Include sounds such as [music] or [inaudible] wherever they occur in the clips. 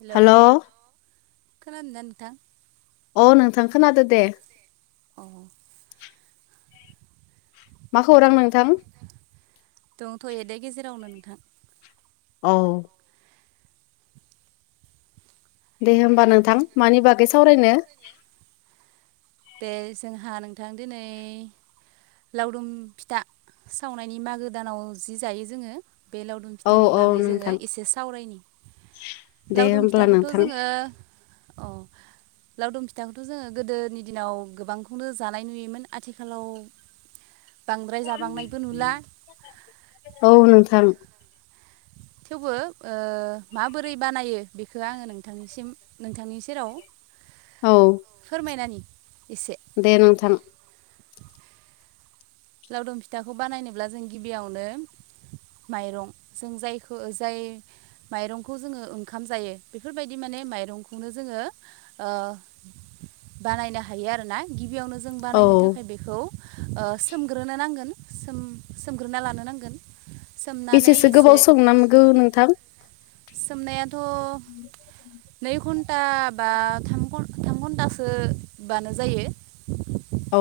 Hello hello खोनादोंना नोंथां? अ नोंथां खोनादो दे। अ मा खौरां नां दंथयोदे गेजेरावनो नोंथां। औ दे होमबा नोंथां मानि बागै सावरायनो। दे जोंहा नोंथां दिनै लावदुम फिथा सावनायनि मागो दानाव जि जायो जोङो। बे लावदुम औ फिथानि औ बागै जोङो नोंथां एसे सावरायनि। दे लावदुम होमब्ला फिथाखौथ नोंथां जोङो [unintelligible] [inaudible] लावदुम फिथाखौथ जोङो गोदोनि दिनाव गोबांखौनो जानाय नुयोमोन आथिखालाव बांद्राय जाबांनायबो नुला औ नोंथां। थेवबो ओ माबोरै बानायो बेखौ आङो नोंथांनिसिम नोंथांनि सेराव औ फोरमायनानि- एसे दे नोंथां। लावदुम फिथाखौ बानायनोब्ला जों गिबियावनो माइरं जों जायखौ जाय माइरंखौ जोङो ओंखाम जायो बेफोरबायदि माने माइरंखौनो जोङो ओ बानायनो हायो आलोचना। बिगियावनो जों औ बानायनो थाखाय बेखौ ओ सो सोमग्रोनो नांगोन सोम सोमग्रोना लानो नांगोन। सोमनानै बेसेसो एसे गोबाव सम नामगौ नोंथां? सोमनायाथ' नै घन्टा बाम थाम घन्टासोबानो जायो औ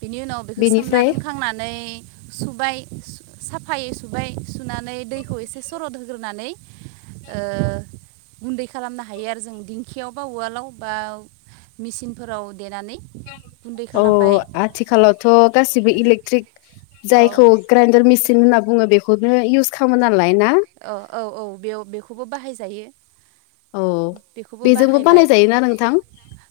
बिनि उनाव बेखौ सोमना बेनिफ्राय दोनखांनानै सुबाय साफायै सुबाय सुनानै दैखौ एसे सरद होग्रोनानै ओ गुन्दै खालामनो हायो आरो जों दिंखियाव बा उवालाव बा मेचिनफोराव देनानै गुन्दै औ खालामबाय आथिखालावथ' गासिबो इलेकट्रिक अ जायखौ ग्राइडार मेसिन होन बुङो बेखौनो इउस खालामो नालाय ना? औ औ औ बेयाव बेखौबो बाहायजायो। अ बेजोंबो बानायजायोना नोंथां?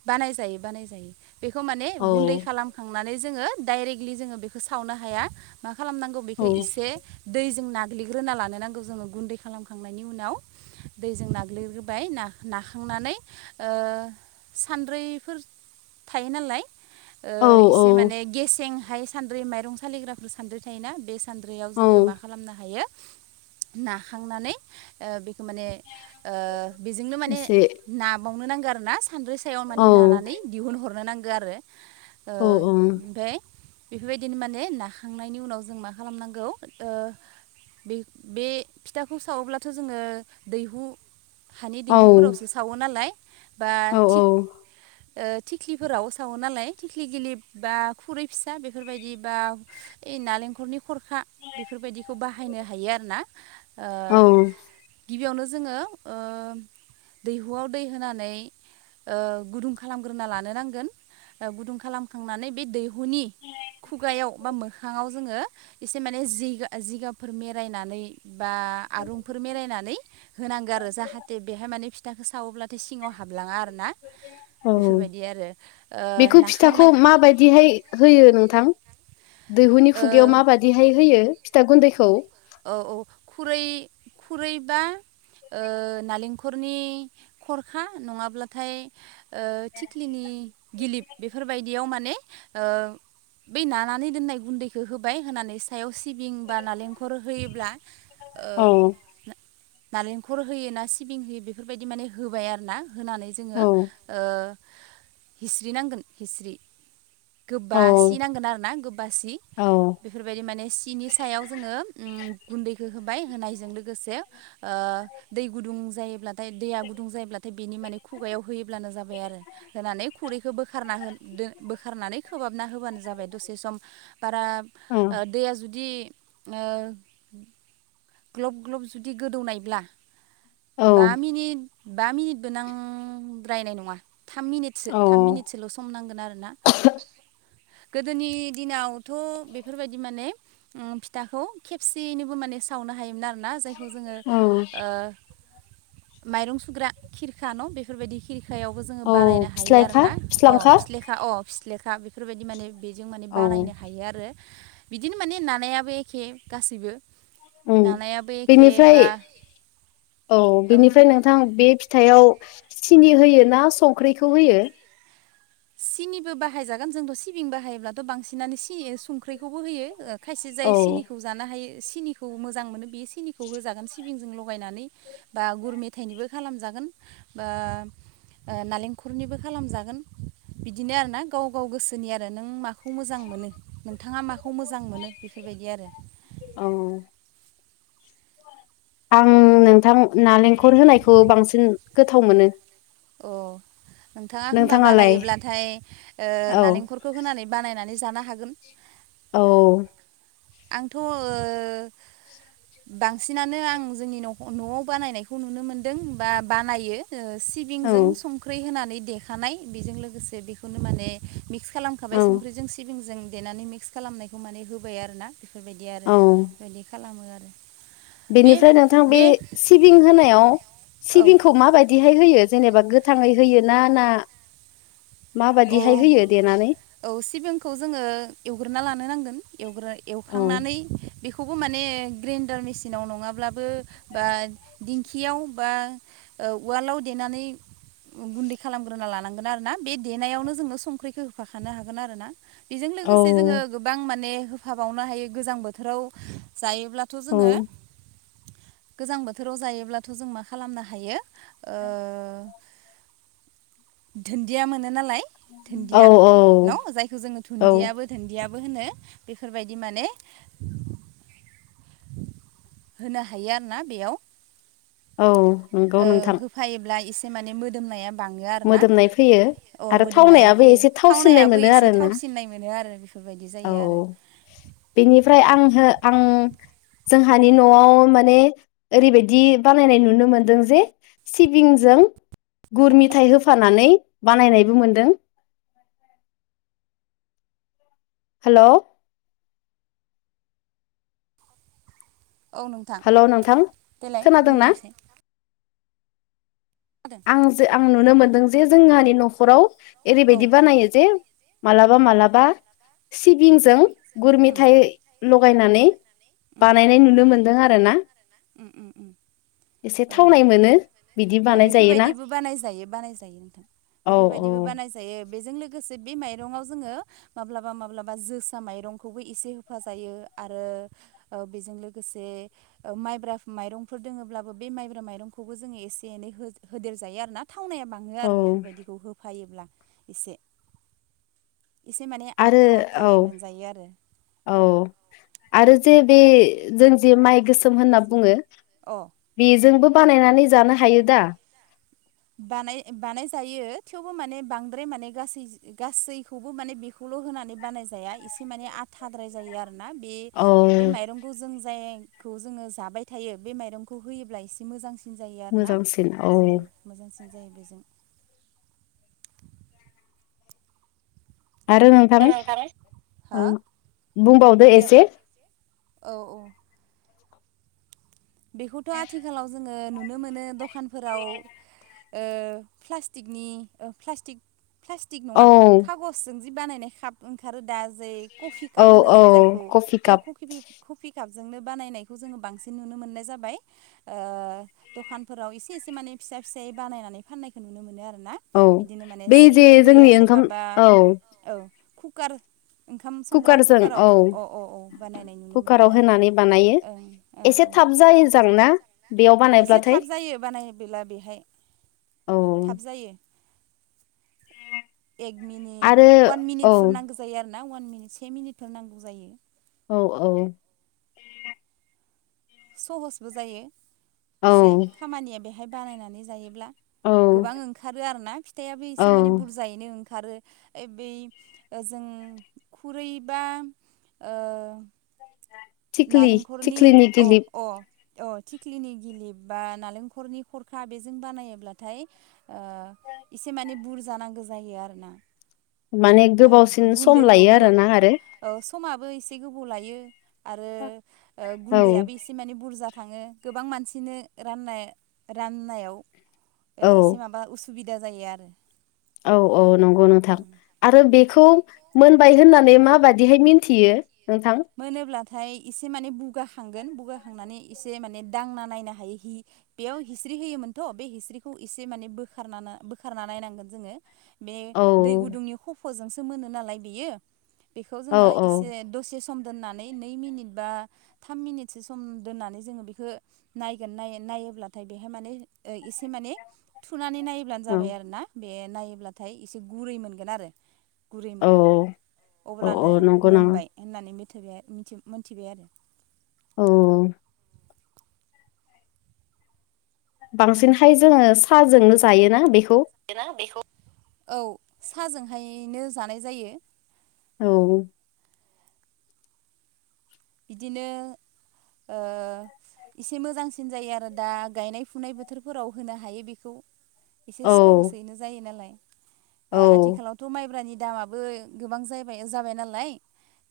बानाय जायो बानाय जायो बेखौ माने औ गुन्दै खालामखांनानै जोङो दाइरेगलि जोङो बेखौ सावनो हाया मा खालाम नांगौ औ बिखो इसे दैजों नाग्लिग्रोना लानो नांगौ जोंओ गुन्दै खालामखांनायनि उनाव दैजों नाग्लिगोरोबाइबाय नाखांनानै सान्द्रैफोर थायो नालाय औ औ इसे माने गेसें हाय सान्द्रि माइरं सालिग्राफोर सान्द्रि थायोना बे सान्द्रियाव औ जोङो मा खालामनो हायो नाखांनानै माने बेजोंनो माने एसे नााबावनो नांगौ आरो ना सानद्रै सायाव माने औ नानानै दिहुनहरनो नांगौ आरो औ ओमफ्राय बेफोरबायदिनो माने नाखांनायनि उनाव जों मा खालामनांगौ बे बे फिथाखौ सावोब्लाथ' जोङो दैहु हानि औ दैहुफोरावसो सावो नालाय बा औ थिग थिख्लिफोराव सावो नालाय थिख्लि गिलिब बा खुरै फिसा बेफोरबायदि बा बे नालेंखरनि खरखा बेफोरबायदिखौ बाहायनो हायो आरोना ओ औ गिबियावनो जोङो ओ दैहुआव दै होनानै ओ गुदुं खालामग्रोना लानो नांगोन ओ गुदुं खालामखांनानै बे दै हुनि खुगायाव बा मोखाङाव जोङो एसे माने जिगाबफोर मेर [unintelligible] फाथाखौ सावोब्ला सिङाव हाबलाङा आरो ना औ बेफोरबायदि आरो ओ बेखौ फिथाखौ नाखांनाय माबायदिहाय होयो नोंथां दैहुनि खुगायाव ओ माबा बादिहाय होयो फिथा गुन्दैखौ? औ औ खुरै खुरैबा ओ नालेंखरनि खरखा नङाब्लाथाय ओ थिख्लिनि गिलिप बेफोरबायदियाव माने ओ बे नानानै दोननाय गुन्दैखौ होबाय होनानै सायाव सिबिं बा नालेंख होयोब्ला औ ओ नारेंखल होयो ना सिबिं होयो बेफोरबायदि माने होबाय आरो ना होनानै जोङो औ हिस्रि नांगोन हिस्रि गोबा औ सि नांगोन आरोना गोबा सि औ बेफोरबायदि माने सिनि सायाव जोङो गुन्दैखौ होबाय होनायजों लोगोसे ओ दै गुदुं जायोब्ला ओमफाय दैया गुदुं जायोब्लाथाय बेनि माने खुगायाव होयोब्लानो जाबाय आरो होनानै खुरैखौ बोखारना होन बोखारनानै खोबहाबना होबानो जाबाय दसे सम बारा औ दैया जुदि ग्लब ग्लब जुदि गोदौनायब्ला औ बा मिनिट बा मिनिटबो नांद्रायनाय नङा थाम मिनिटसो औ थाम मिनिटसोल' सम नांगोन आर ना गोदोनि दिनावथ' बेफोरबायदि माने फिथाखौ खेबसेयैनोबो माने सावनो हायोमोन आरोना जायखौ जोङो औ माइरं सुग्रा खिरखा न' बेफोरबायदि खिरखा फिथायावबो जोङो औ बानायनो हायो आरो फिस्लायखा ना अ फिस्लांखा फिस्लेखा अ फिस्लेखा बेफोरबायदि माने बेजों माने औ बानायनो हायो आरो बिदिनो माने नानायाबो एखे गासैबो उम नानाइ आबो एखे बेनिफ्राय बा औ बेनिफ्राय नोंथां बे फिथाइआव सिनि होयो ना संख्रिखौ होयो? सिनिबो बाहायजागोन जोंबो सिबिं बाहायोब्लाथ बांसिनानो सि संख्रिखौबो होयो ओ खायसे जाय औ सिनिखौ जानो हायो सिनिखौ मोजां मोनो बेयो सिनिखौ होजागोन सि सिबिंजों लगायनानै बा गुर मेथाइनिबो खालामजागोन बा ओ नालेंखलनिबो खालामजागोन बिदिनो आर ना गाव गाव गोसोनि आरो नों माखौ खौ मोजां मोनो नोंथाङा माखौ मोजां मोनो बेफोरबायदि आरो औ आं नोंथां नालेंखर होनायखौ बांसिन गोथाव मोनो अ नोंथाङा होमबा नोंथाङालाय बानायोब्लाथाय ओ औ नालेंखरखौ होनानै बानायनानै जानो हागोन औ आंथ ओ बांसिनानो आं जोंनि न नआव बानायनायखौ नुनो मोनदों बा बानायो ओ औ सिबिंजों संख्रि होनानै देखानाय बेजों लोगोसे बेखौनो माने मिक्स औ खालामखाबाय संख्रिजों सिबिंजों देनानै मिक्स खालामनायखौ माने होबाय आरो ना बेफोरबायदि आरो औ बेदि खालामो आरो बे बेनिफ्राय नोंथां बे सिबिं होनायाव औ सिबिंखौ माबायदिहाय होयो जेनेबा गोथाङै होयो ना ना माबादिहाय औ होयो देनानै औ सिबिंखौ जोङो एवग्रोना लानो नांगोन एव औ एवखांनानै बेखौ खौबो माने ग्रेन्डार मेसिनाव नङाब्लाबो बा दिंखियाव बा औ वालाव देनानै गुन्दै खालामग्रोना लानांगोन आरो ना बे देनायावनो जोङो संख्रिखौ होफाखानो हागोन आरो ना बेजों औ लोगोसे जोङो गोबां माने होफाबावनो हायो गोजां बोथोराव जायोब्लाथ औ जोङो गोजां बोथोराव जायोब्लाथ जों मा खालामनो हायो ओ दुन्दिया मोनो औ थोन्दिया न जायखौ जोङो औ दुन्दियाबो थोन्दियाबो बो होनो बेफोरबायदि माने होनो हायो आरोना बेयाव औ नंगौ ओ नोंथां होफायोब्ला एसे माने मोदोमनाया बाङो आर ना मोदोमनाय फैयो अ आरो मोदोमनाया थावनायाबो फैयो एसे थावसिननाय थावनायाबो मोनो एसे आरोना थावसिननाय मोनो आरो बेफोरबायदि औ जायो आरो बेनिफ्राय आंहो आं जोंहानि न आव माने ओरैबायदि बानायनाय नुनो मोनदों जे सिबिंजों गुर मिथाइ होफानानै बानायनायबो मोनदों [inaudible] हेल औ नोंथां हेलौ नोंथां देलाय खोनादोंना बुंलायसै आं ज आं नुनो मोनदों जे जोंहानि नखराव औ ओरैबायदि बानायो जे मालाबा मालाबा सिबिंजों गुर उम मेथाय लगायनानै उम बानायनाय नुनो मोनदों आरो ना उम उम उम एसे औ थावनाय मोनो बिदि अ बानाय जायोना बेफोरबायदिबो बानायजायो बानाय जायो नोंथां औ औ बेफोरबायदिबो बानाय जायो बेजों लोगोसे बे माइरंङाव जोङो माब्लाबा माब्लाबा जोसा माइरंखौबो एसे होफा जायो आरो ओ बेजों लोगोसे ओ माइब्रा माइरंफोर दोङब्लाबो बे माइब्रा माइरंखौबो जोङो एसे एनै होदेर जायो आरो ना थावनाया बाङो औ आरो बेफोरबायदिखौ होफायोब्ला एसे। एसे माने आरो आथा औ आथायै मोनजायो आरो। औ। आरो जे बे जों जे माइ गोसोम होनना बुङो अ बेजोंबो बानायनानै जानो हायो दा? बानाय बानाय जायो थेवबो माने बांद्राय माने गासै गासैखौबो माने बेखौ ल' होनानै बानाय जाया एसे माने आथाद्राय जायो आरो ना बे औ बे माइरंखौ जों जाय खौ जोङो जाबाय थायो बे माइरंखौ होयोब्ला एसे मोजांसिन मोजांसिन औ। बांसिन जायो बेजों आरो नोंथां हो ओ बुंबावदो एसे। औ-औ। बेखौथ' आथिखालाव जोङो नुनो मोनो। दखानफोराव ओ प्लासटिकनि ओ प्लासटिक -प्लासटिक नङा औ खागजजों जि बानायनाय काप ओंखारो। दा जै कफि औ काप होनो औ जों जायखौ, बे कफि बि कफि काप जोंनो बानायनायखौ जोङो बांसिन नुनो मोननाय जाबाय ओ दखानफोराव एसे-एसे माने फिसा-फिसायै बानायनानै फाननायखौ नुनो मोनो आरो। ना औ बिदिनो माने बै जे सिनि होयो जोंनि ओंखाम सोरबाबा औ औ कुकार ओंखाम संग्रा कुकारजों कुकाराव औ अ-अ औ बानायनाय नुनो मोनो कुकाराव आरो होनानै बानायो ओं औ। एसे थाब जायो जां ना बेयाव एसे बानायब्लाथाय थाब जायो बानाय बेला बेहाय, औ थाब जायो। एक मिनिट आरो अवान औ मिनिटफोर नांगौ जायो आरो ना। अवान मिनिट से मिनिटफोर नांगौ जायो। औ-औ। सहसबो जायो। औ एसे खामानिया बेहाय बानायनानै जायोब्ला। औ गोबां ओंखारो आरो ना फिथायाबो औ एसे माने बुरजायैनो ओं [unintelligible] ए बै जों खुरैबा ओ थिख्लि नालेंखरनि थिख्लिनि गिलिब अ-अ। अ थिख्लिनि गिलिप बा नालेंखरनि खरखा बेजों बानायोब्लाथाय ओ इसे माने बुरजानांगौ जायो आरोना। माने माइरंखौ गोबावसिन सम गुन्दैखौ लायो गो आरोना आरो। औ समाबो एसे गोबाव लायो आरो औ गुन्दैयाबो एसे माने बुरजा थाङो गोबां मानसिनो राननो -राननायाव औ एसे माबा उसु [unintelligible] जायो आरो। औ-औ नंगौ नोंथां। आरो बे [unintelligible] मोनबाय होननानै माबादिहाय मोनथियो? मोनो -ब्लाथाय एसे माने बुगाखांगोन। बुगाखांनानै एसे माने दांना नायनो हायो बेयाव हिस्रि होयोमोनथ' बे हिस्रिखौ एसे माने बोखार- बोखारना नायनांगोन जोङो। बे औ दै गुदुंनि खफ'जोंसो मोनो नालाय बेयो। बेखौ औ जोङो एसे दसे सम दोननानै नै मिनिट बा थाम मिनिटसो सम दोननानै जोङो बेखो नायगोन नाय नायोब्लाथाय बेहाय मान एसे माने [unintelligible] नायब्लानो औ जाबाय आरोना। बे नायोब्लाथाय एसे गुरै मोनगोन आरो। गुरै औ मोनगोन औ अब्लानो औ नंगौ नामा मोनबाय होननानै [unintelligible] मिथिबाय मिथि मोनथिबाय आरो। औ। बांसिनहाय जोङो साहाजोंनो जायोना बेखौ? ना बेखौ औ साहाजोंहायनो जानाय जायो। औ। बिदिनो ओ [inaudible] एसे मोजांसिन जायो आरो। दा गायनाय -फुनाय बोथोरफोराव होनो हायो बेखौ एसे औ सहसैनो जायो नालाय औ आथिखालावथ' माइब्रानि दामाबो गोबां ज- जाबाय नालाय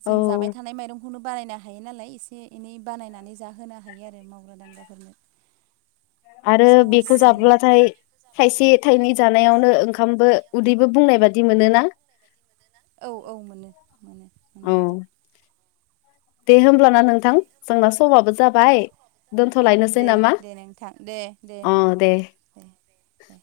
जों जाबाय औ थानाय माइरंखौनो बानायन [unintelligible] हायो नालाय एसे एनै बानायनानै जाहोनो हायो। आरो मावग्रा दांग्राफोरनो आरो सहस बेखौ जायो जाब्लाथाय थाइसे, थाइनै जानायावनो ओंखामबो उदैबो बुंनाय बादि मोनोना? औ औ मोनो मोनो मोनो औ नोंथां। दे होमब्लाना नोंथां जोंना समाबो जाबाय दोनथ'लायनोसै दे नामा दे नोंथां दे दे अ नोंथां दे दे दे।